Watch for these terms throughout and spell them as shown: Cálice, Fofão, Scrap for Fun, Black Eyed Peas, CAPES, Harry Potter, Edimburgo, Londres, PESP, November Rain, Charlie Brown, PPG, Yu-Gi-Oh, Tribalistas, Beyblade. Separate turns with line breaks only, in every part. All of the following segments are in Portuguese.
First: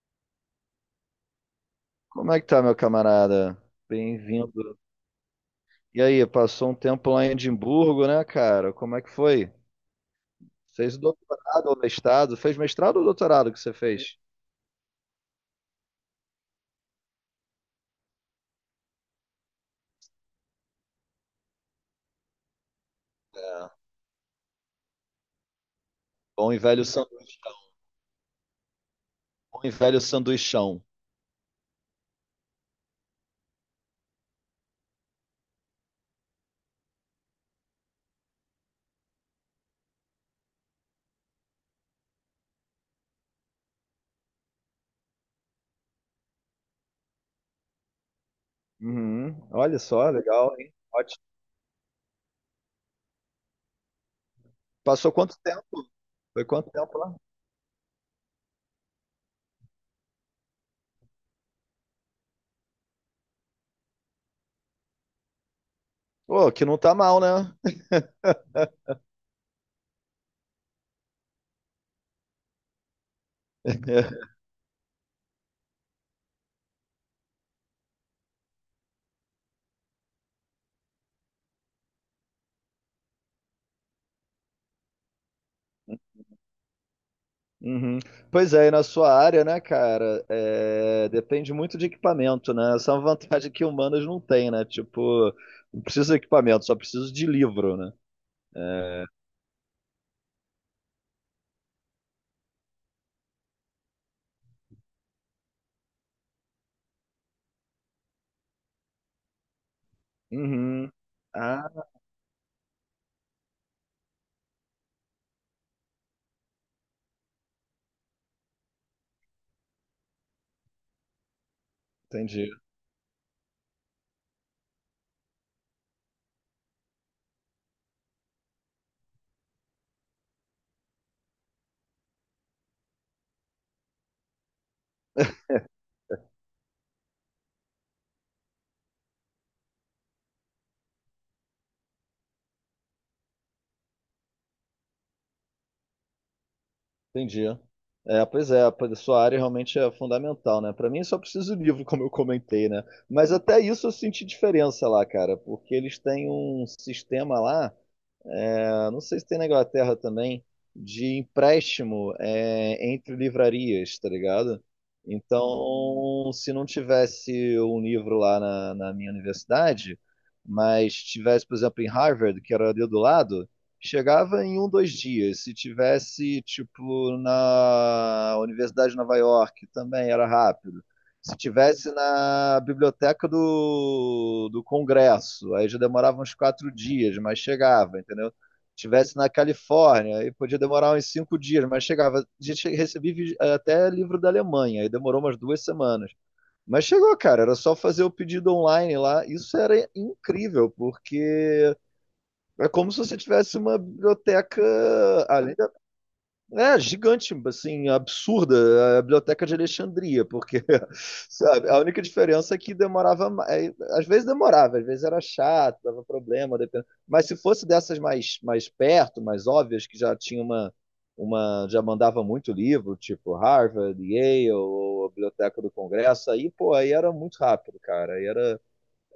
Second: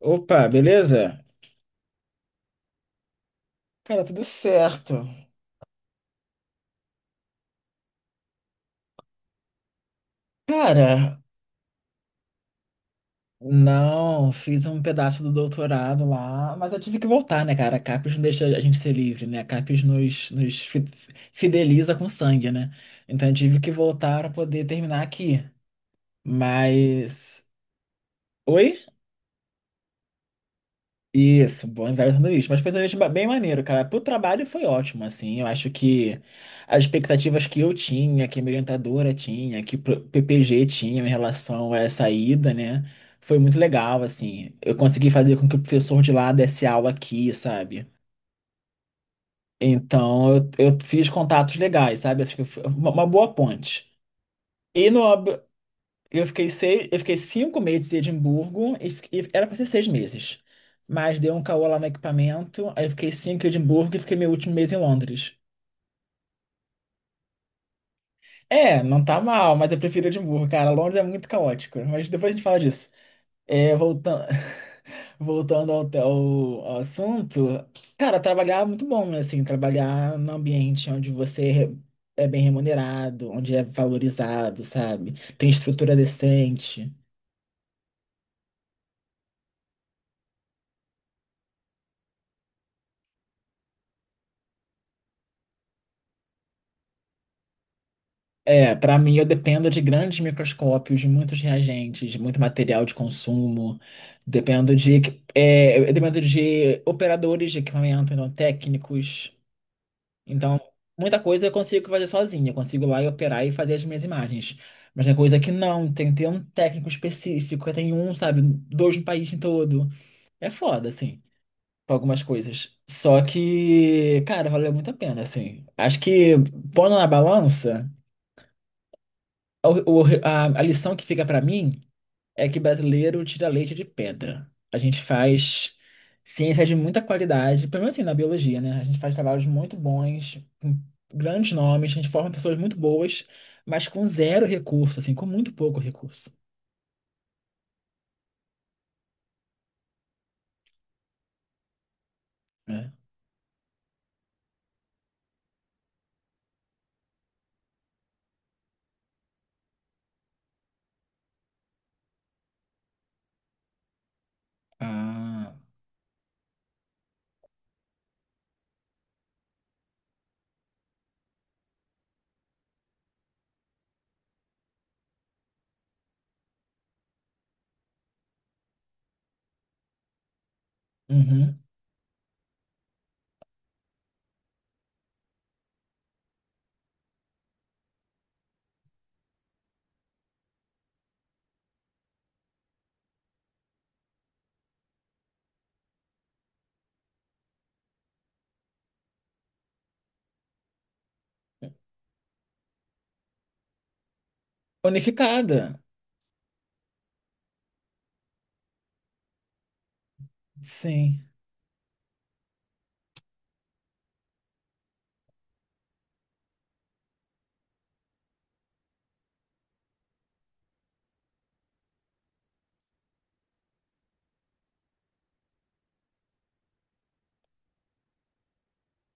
Opa, beleza?
Como é que tá, meu camarada?
Cara, tudo
Bem-vindo.
certo.
E aí, passou um tempo lá em Edimburgo, né, cara? Como é que foi? Fez
Cara,
doutorado ou mestrado? Fez mestrado ou doutorado que você fez?
não, fiz um pedaço do doutorado lá, mas eu tive que voltar, né, cara? A CAPES não deixa a gente ser livre, né? A CAPES nos fideliza com sangue, né? Então eu tive
É.
que voltar para poder terminar aqui.
Bom e velho
Mas.
sanduichão.
Oi?
Bom e velho sanduichão.
Isso, bom e velho sanduíche. Mas foi um sanduíche bem maneiro, cara. Pro trabalho foi ótimo, assim. Eu acho que as expectativas que eu tinha, que a minha orientadora tinha, que o PPG tinha em relação a essa ida, né? Foi muito legal, assim. Eu consegui fazer com que o professor de lá desse aula aqui, sabe?
Uhum. Olha só,
Então eu,
legal, hein?
eu fiz
Ótimo.
contatos legais, sabe? Acho que foi uma boa ponte. E no,
Passou quanto tempo?
eu
Foi
fiquei
quanto
seis,
tempo
eu
lá?
fiquei 5 meses em Edimburgo e, e era para ser 6 meses. Mas deu um caô lá no equipamento, aí eu fiquei cinco em Edimburgo e fiquei meu último mês em Londres.
Pô, que não tá mal, né?
É, não tá mal, mas eu prefiro Edimburgo, cara. Londres é muito caótico, mas depois a gente fala disso. É, voltando, voltando ao assunto, cara, trabalhar é muito bom, né? Assim, trabalhar num ambiente onde você é bem remunerado, onde é valorizado, sabe? Tem estrutura decente.
Uhum. Pois é, e na sua área, né, cara, depende muito de equipamento, né? Essa é uma vantagem que humanas não tem, né? Tipo, não preciso de equipamento, só preciso de livro, né?
É, para mim eu dependo de grandes microscópios, de muitos reagentes, de muito material de consumo. Dependo de, equi- é, eu dependo de operadores de equipamento, então técnicos. Então,
Uhum.
muita coisa eu consigo
Ah,
fazer sozinho. Eu consigo ir lá e operar e fazer as minhas imagens. Mas tem coisa que não, tem que ter um técnico específico, tem um, sabe, dois no país todo. É foda, assim, pra algumas
entendi,
coisas. Só que, cara, valeu muito a pena, assim. Acho que pondo na balança. A lição que fica para mim é que brasileiro tira leite de pedra. A gente faz ciência de muita qualidade, pelo menos assim na biologia, né? A gente faz trabalhos muito bons, com grandes nomes, a gente forma pessoas muito boas, mas com zero recurso, assim, com muito pouco recurso,
entendi. É, pois a sua área realmente é fundamental, né? Pra mim só preciso de livro, como eu comentei, né?
né?
Mas até isso eu senti diferença lá, cara, porque eles têm um sistema lá. É, não sei se tem na Inglaterra também, de empréstimo entre livrarias, tá ligado?
Ah,
Então, se não tivesse um livro lá na minha universidade, mas tivesse, por exemplo, em Harvard, que era ali do lado, chegava em um, dois dias. Se tivesse, tipo, na Universidade de Nova York, também era rápido. Se
uhum.
tivesse na biblioteca do Congresso, aí já demorava uns 4 dias, mas chegava, entendeu? Estivesse na Califórnia, aí podia demorar uns 5 dias, mas chegava. A gente recebia até livro da Alemanha, aí demorou umas 2 semanas. Mas chegou, cara, era só fazer o pedido online lá. Isso era incrível, porque é como se você tivesse uma biblioteca, além
Unificada.
gigante, assim, absurda a Biblioteca de Alexandria, porque,
Sim,
sabe, a única diferença é que demorava, às vezes demorava, às vezes era chato, dava problema, mas se fosse dessas mais perto, mais óbvias, que já tinha uma, já mandava muito livro, tipo Harvard, Yale, ou a Biblioteca do Congresso, aí, pô, aí era muito rápido, cara, aí era,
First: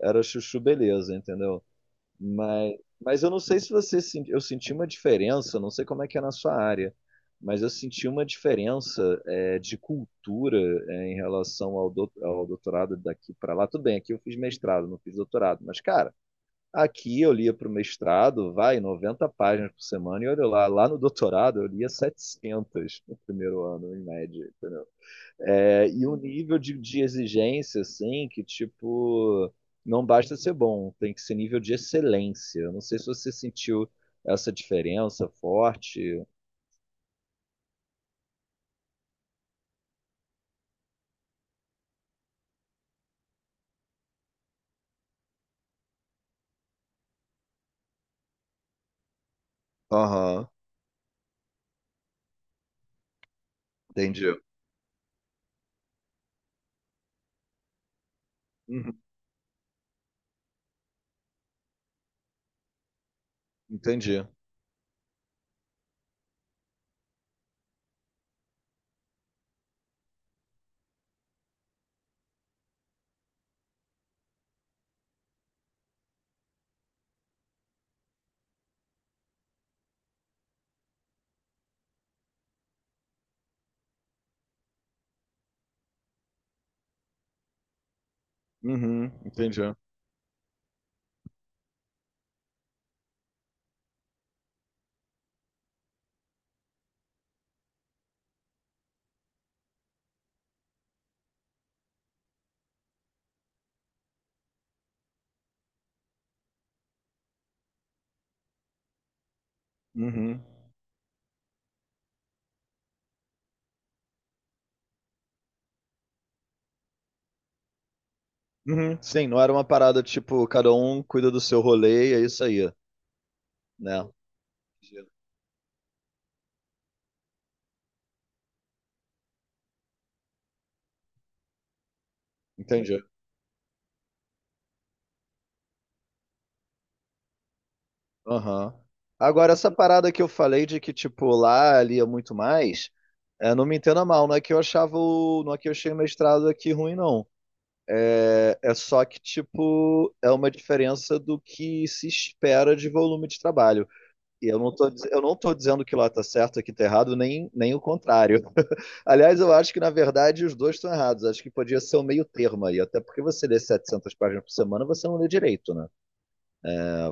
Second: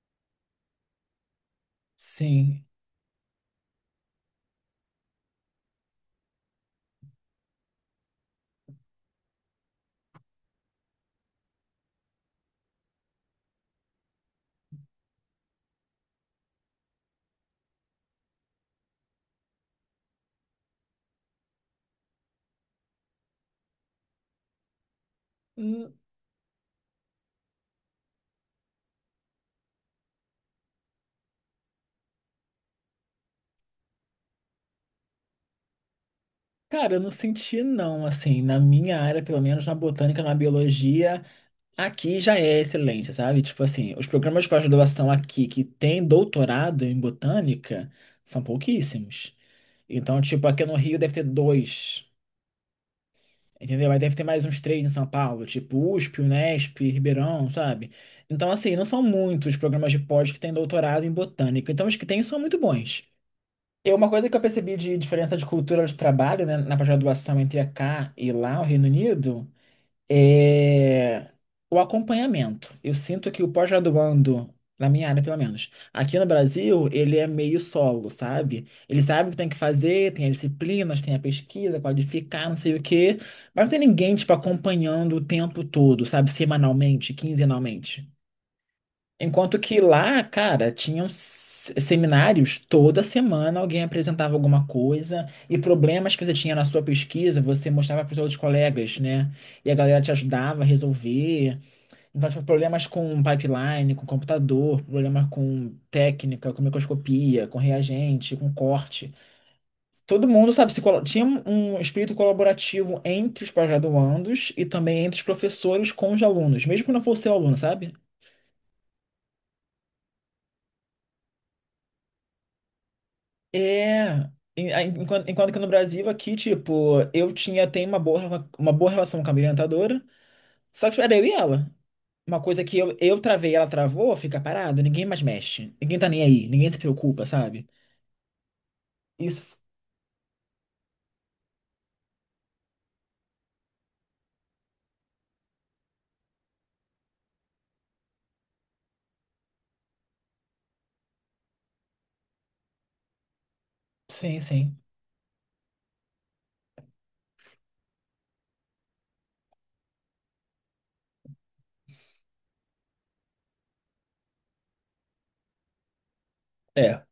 era chuchu beleza, entendeu?
sim.
Mas eu não sei se você senti, eu senti uma diferença, não sei como é que é na sua área, mas eu senti uma diferença de cultura em relação ao doutorado daqui para lá. Tudo bem, aqui eu fiz mestrado, não fiz doutorado, mas cara, aqui eu lia para o mestrado, vai 90 páginas por semana e olha lá no doutorado eu lia 700 no primeiro ano, em média, entendeu? É,
Hum,
e um nível de exigência, assim, que, tipo, não basta ser bom, tem que ser nível de excelência. Eu não sei se você sentiu essa diferença forte.
Cara, eu não senti não, assim, na minha área, pelo menos na botânica, na biologia. Aqui já é excelência, sabe? Tipo assim, os programas de pós-graduação aqui que têm doutorado em botânica são pouquíssimos. Então, tipo,
Aham,
aqui no Rio deve ter dois, entendeu? Aí deve ter
entendi.
mais uns três em São Paulo, tipo USP, Unesp, Ribeirão, sabe? Então, assim, não
Uhum,
são muitos programas de pós que têm doutorado em botânica. Então, os que têm são muito bons. E uma
entendi.
coisa que eu percebi de diferença de cultura de trabalho, né, na pós-graduação entre cá e lá, o Reino Unido é o acompanhamento. Eu sinto que o pós-graduando, na minha área pelo menos, aqui no Brasil, ele é meio solo, sabe? Ele sabe o que tem que fazer, tem as disciplinas, tem a pesquisa, qualificar, não sei o quê, mas não tem ninguém, tipo, acompanhando o tempo todo, sabe? Semanalmente, quinzenalmente.
Uhum,
Enquanto
entendi.
que lá, cara, tinham seminários, toda semana alguém apresentava alguma coisa e problemas que você tinha na sua pesquisa, você mostrava para os outros colegas, né? E a galera te ajudava a resolver. Então, tipo, problemas com pipeline, com computador, problemas com técnica, com microscopia, com reagente, com corte. Todo
Uhum.
mundo, sabe, se colo- tinha um espírito colaborativo entre os pós-graduandos e também entre os professores com os alunos, mesmo que não fosse o aluno, sabe?
Uhum. Sim, não era uma parada tipo, cada um cuida do seu rolê e é isso aí, né?
É, enquanto que no Brasil aqui, tipo, eu tinha, tenho uma uma boa relação com a minha orientadora, só que tipo, era eu e ela. Uma coisa que eu,
Entendi.
eu travei, ela travou, fica parado, ninguém mais mexe, ninguém tá nem aí, ninguém se preocupa, sabe?
Aham. Agora,
Isso,
essa parada que eu falei de que, tipo, lá ali é muito mais. É, não me entenda mal, não é que eu achava o, não é que eu achei o mestrado aqui ruim, não. É, é só que, tipo, é uma diferença do que se espera de volume de trabalho.
sim,
E eu não
sim.
tô, eu não tô dizendo que lá tá certo, aqui tá errado, nem o contrário. Aliás, eu acho que, na verdade, os dois estão errados. Acho que podia ser o meio termo aí, até porque você lê 700 páginas por semana, você não lê direito, né?
É,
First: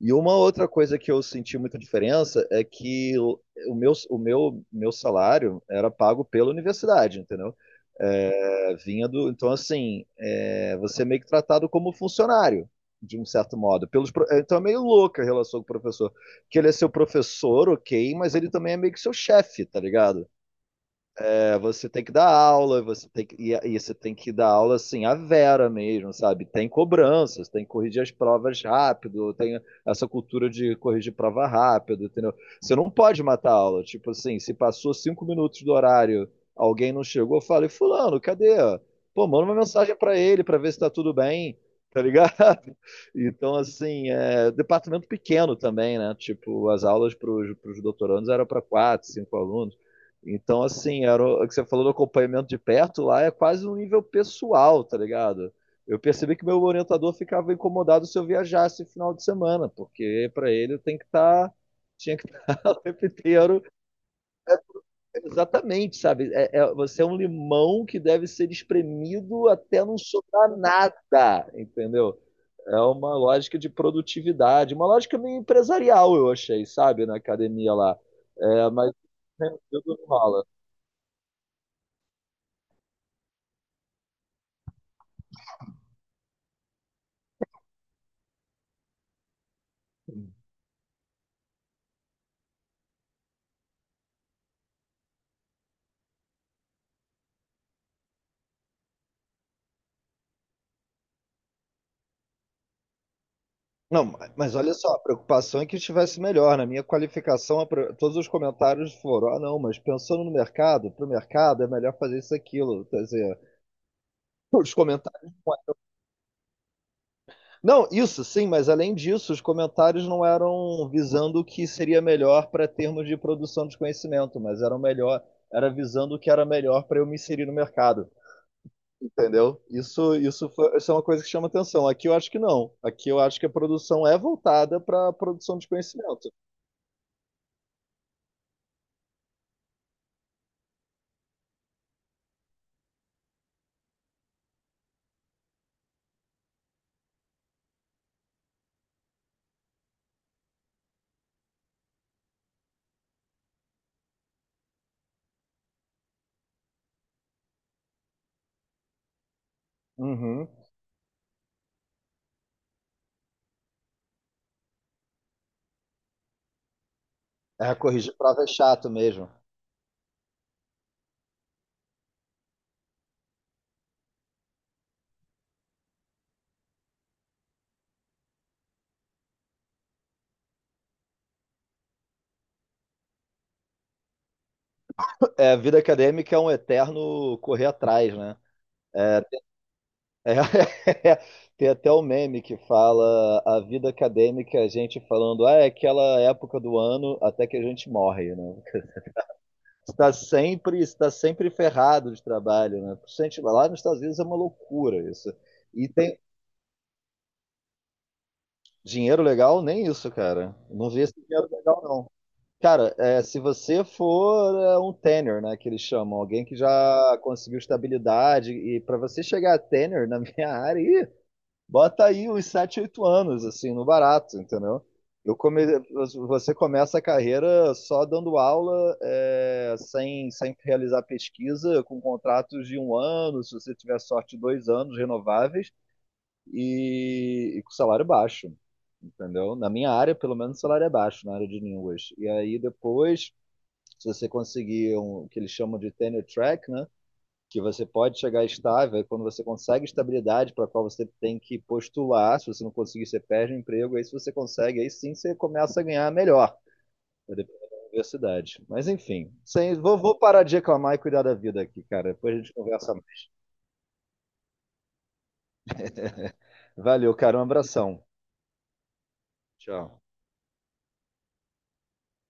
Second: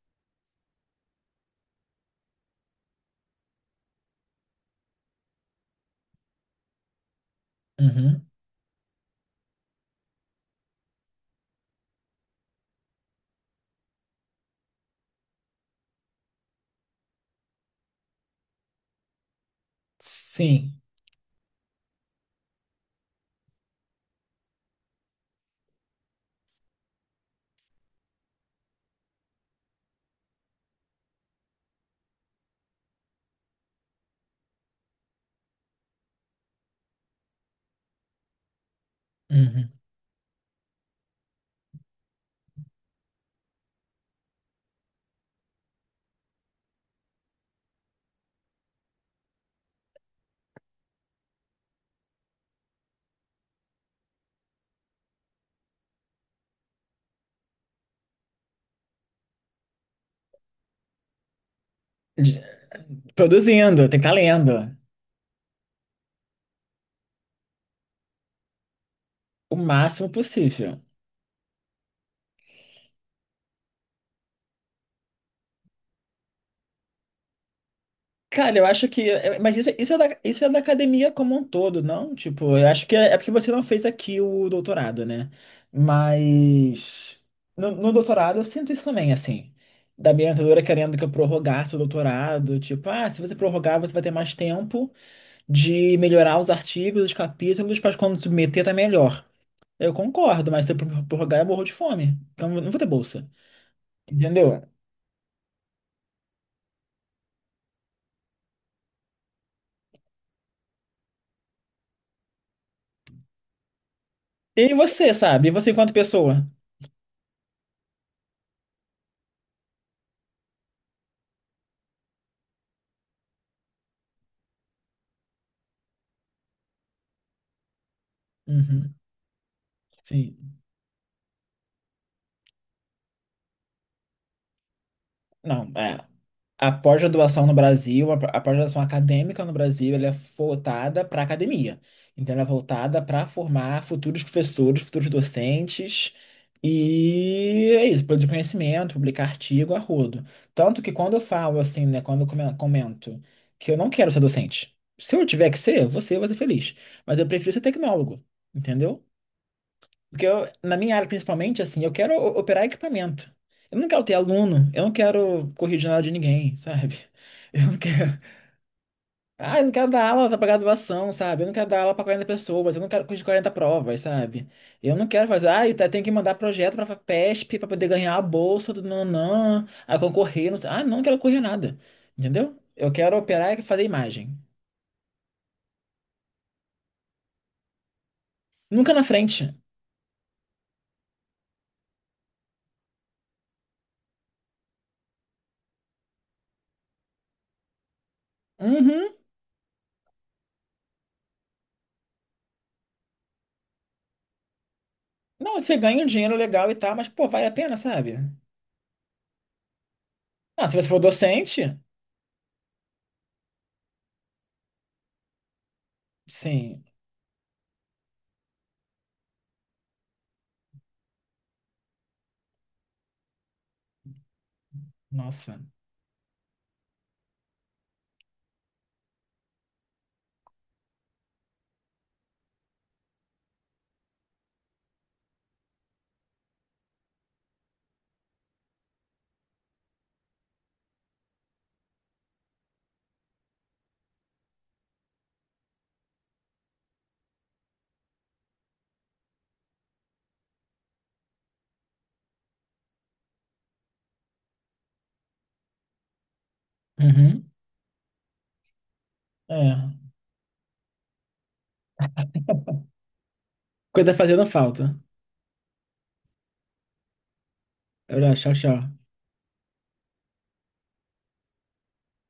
E uma outra coisa que eu senti muita diferença é que o meu salário era pago pela universidade, entendeu?
uhum,
É, vinha do. Então, assim, você é meio que tratado como funcionário, de um certo modo. Então, é meio louca a relação com o professor. Que ele é seu professor, ok, mas ele também é meio que seu chefe, tá ligado?
sim,
É, você tem que dar aula, você tem que, e você tem que dar aula assim, a vera mesmo, sabe? Tem cobranças, tem que corrigir as provas rápido, tem essa cultura de corrigir prova rápido, entendeu? Você não pode matar a aula. Tipo assim, se passou 5 minutos do horário, alguém não chegou, eu falei, fulano, cadê? Pô, manda uma
uhum.
mensagem pra ele pra ver se tá tudo bem, tá ligado? Então, assim, departamento pequeno também, né? Tipo, as aulas pros doutorandos eram para quatro, cinco alunos. Então, assim, era o que você falou do acompanhamento de perto lá é quase um nível pessoal, tá ligado? Eu percebi que meu orientador ficava incomodado se eu viajasse final de semana, porque para ele tem que estar, tinha que
De-
estar o tempo inteiro,
Produzindo, tem que estar lendo,
exatamente, sabe? Você é um limão que deve ser espremido
o
até não
máximo
sobrar
possível.
nada, entendeu? É uma lógica de produtividade, uma lógica meio empresarial, eu achei, sabe, na academia lá.
Cara, eu
É,
acho
mas
que. É-
é,
Mas
tudo
isso
rola.
é da academia como um todo, não? Tipo, eu acho que é porque você não fez aqui o doutorado, né? Mas. No doutorado eu sinto isso também, assim. Da minha orientadora querendo que eu prorrogasse o doutorado. Tipo, ah, se você prorrogar, você vai ter mais tempo de melhorar os artigos, os capítulos, para quando submeter tá melhor. Eu concordo, mas se eu prorrogar, eu morro de fome. Então eu não vou ter bolsa.
Não, mas
Entendeu?
olha só, a preocupação é que estivesse melhor. Na minha qualificação, todos os comentários foram: ah, não, mas pensando no mercado, para o mercado é melhor fazer isso e aquilo. Quer dizer,
E
os
você,
comentários.
sabe? E você enquanto pessoa?
Não, isso sim, mas além disso, os comentários não eram visando o que seria melhor para termos de produção de conhecimento, mas eram melhor, era visando o que era melhor para eu me inserir no mercado.
Uhum,
Entendeu? Isso,
sim.
isso é uma coisa que chama atenção. Aqui eu acho que não. Aqui eu acho que a produção é voltada para a produção
Não,
de
é.
conhecimento.
A pós-graduação no Brasil, a pós-graduação acadêmica no Brasil, ela é voltada para a academia. Então, ela é voltada para formar futuros professores, futuros docentes. E é isso, produzir conhecimento, publicar artigo a rodo. Tanto que quando eu falo assim, né, quando eu comento que eu não quero ser docente, se eu tiver que ser, você vai ser eu vou ser feliz. Mas eu prefiro ser tecnólogo, entendeu? Porque eu,
Uhum.
na minha área, principalmente, assim, eu quero operar equipamento. Eu não quero ter aluno, eu não quero corrigir nada de ninguém, sabe? Eu
É,
não
corrigir
quero.
prova é chato mesmo.
Ah, eu não quero dar aula para graduação, sabe? Eu não quero dar aula para 40 pessoas, eu não quero corrigir 40 provas, sabe? Eu não quero fazer. Ah, eu tenho que mandar projeto para PESP para poder ganhar a bolsa do nanã, a concorrer. Não sei. Ah, não quero correr nada, entendeu? Eu quero operar e fazer imagem.
É, a vida acadêmica é um eterno correr atrás, né?
Nunca na
É,
frente.
é- Tem até o meme que fala a vida acadêmica, é a gente falando, ah, é aquela época do ano até que a gente morre, né?
Uhum.
Está sempre ferrado de trabalho, né? Por isso a gente, vai lá nos Estados Unidos é uma loucura isso.
Não, você
E
ganha um
tem
dinheiro legal e tal, mas, pô, vale a pena, sabe?
dinheiro legal? Nem isso, cara.
Ah, se você
Não
for
vi esse dinheiro
docente.
legal, não. Cara, se você for um tenor, né, que eles chamam, alguém que
Sim,
já conseguiu estabilidade, e para você chegar a tenor na minha área, ih, bota aí uns 7, 8 anos, assim, no barato, entendeu? Eu
nossa.
come... Você começa a carreira só dando aula, sem realizar pesquisa, com contratos de um ano, se você tiver sorte, 2 anos renováveis, e com salário baixo, entendeu? Na minha área, pelo menos, o salário é baixo na área de línguas. E aí depois se você conseguir um, o que eles chamam de tenure track, né? Que você pode chegar estável, quando você consegue estabilidade para a qual você tem que postular, se você não conseguir, você perde o emprego, aí se você consegue, aí sim você começa a ganhar melhor,
Uhum.
dependendo da universidade. Mas enfim, sem,
É.
vou parar de reclamar e cuidar da vida aqui, cara, depois a gente conversa mais.
Coisa fazendo falta.
Valeu, cara, um abração.
Olha, tchau, tchau.
Tchau.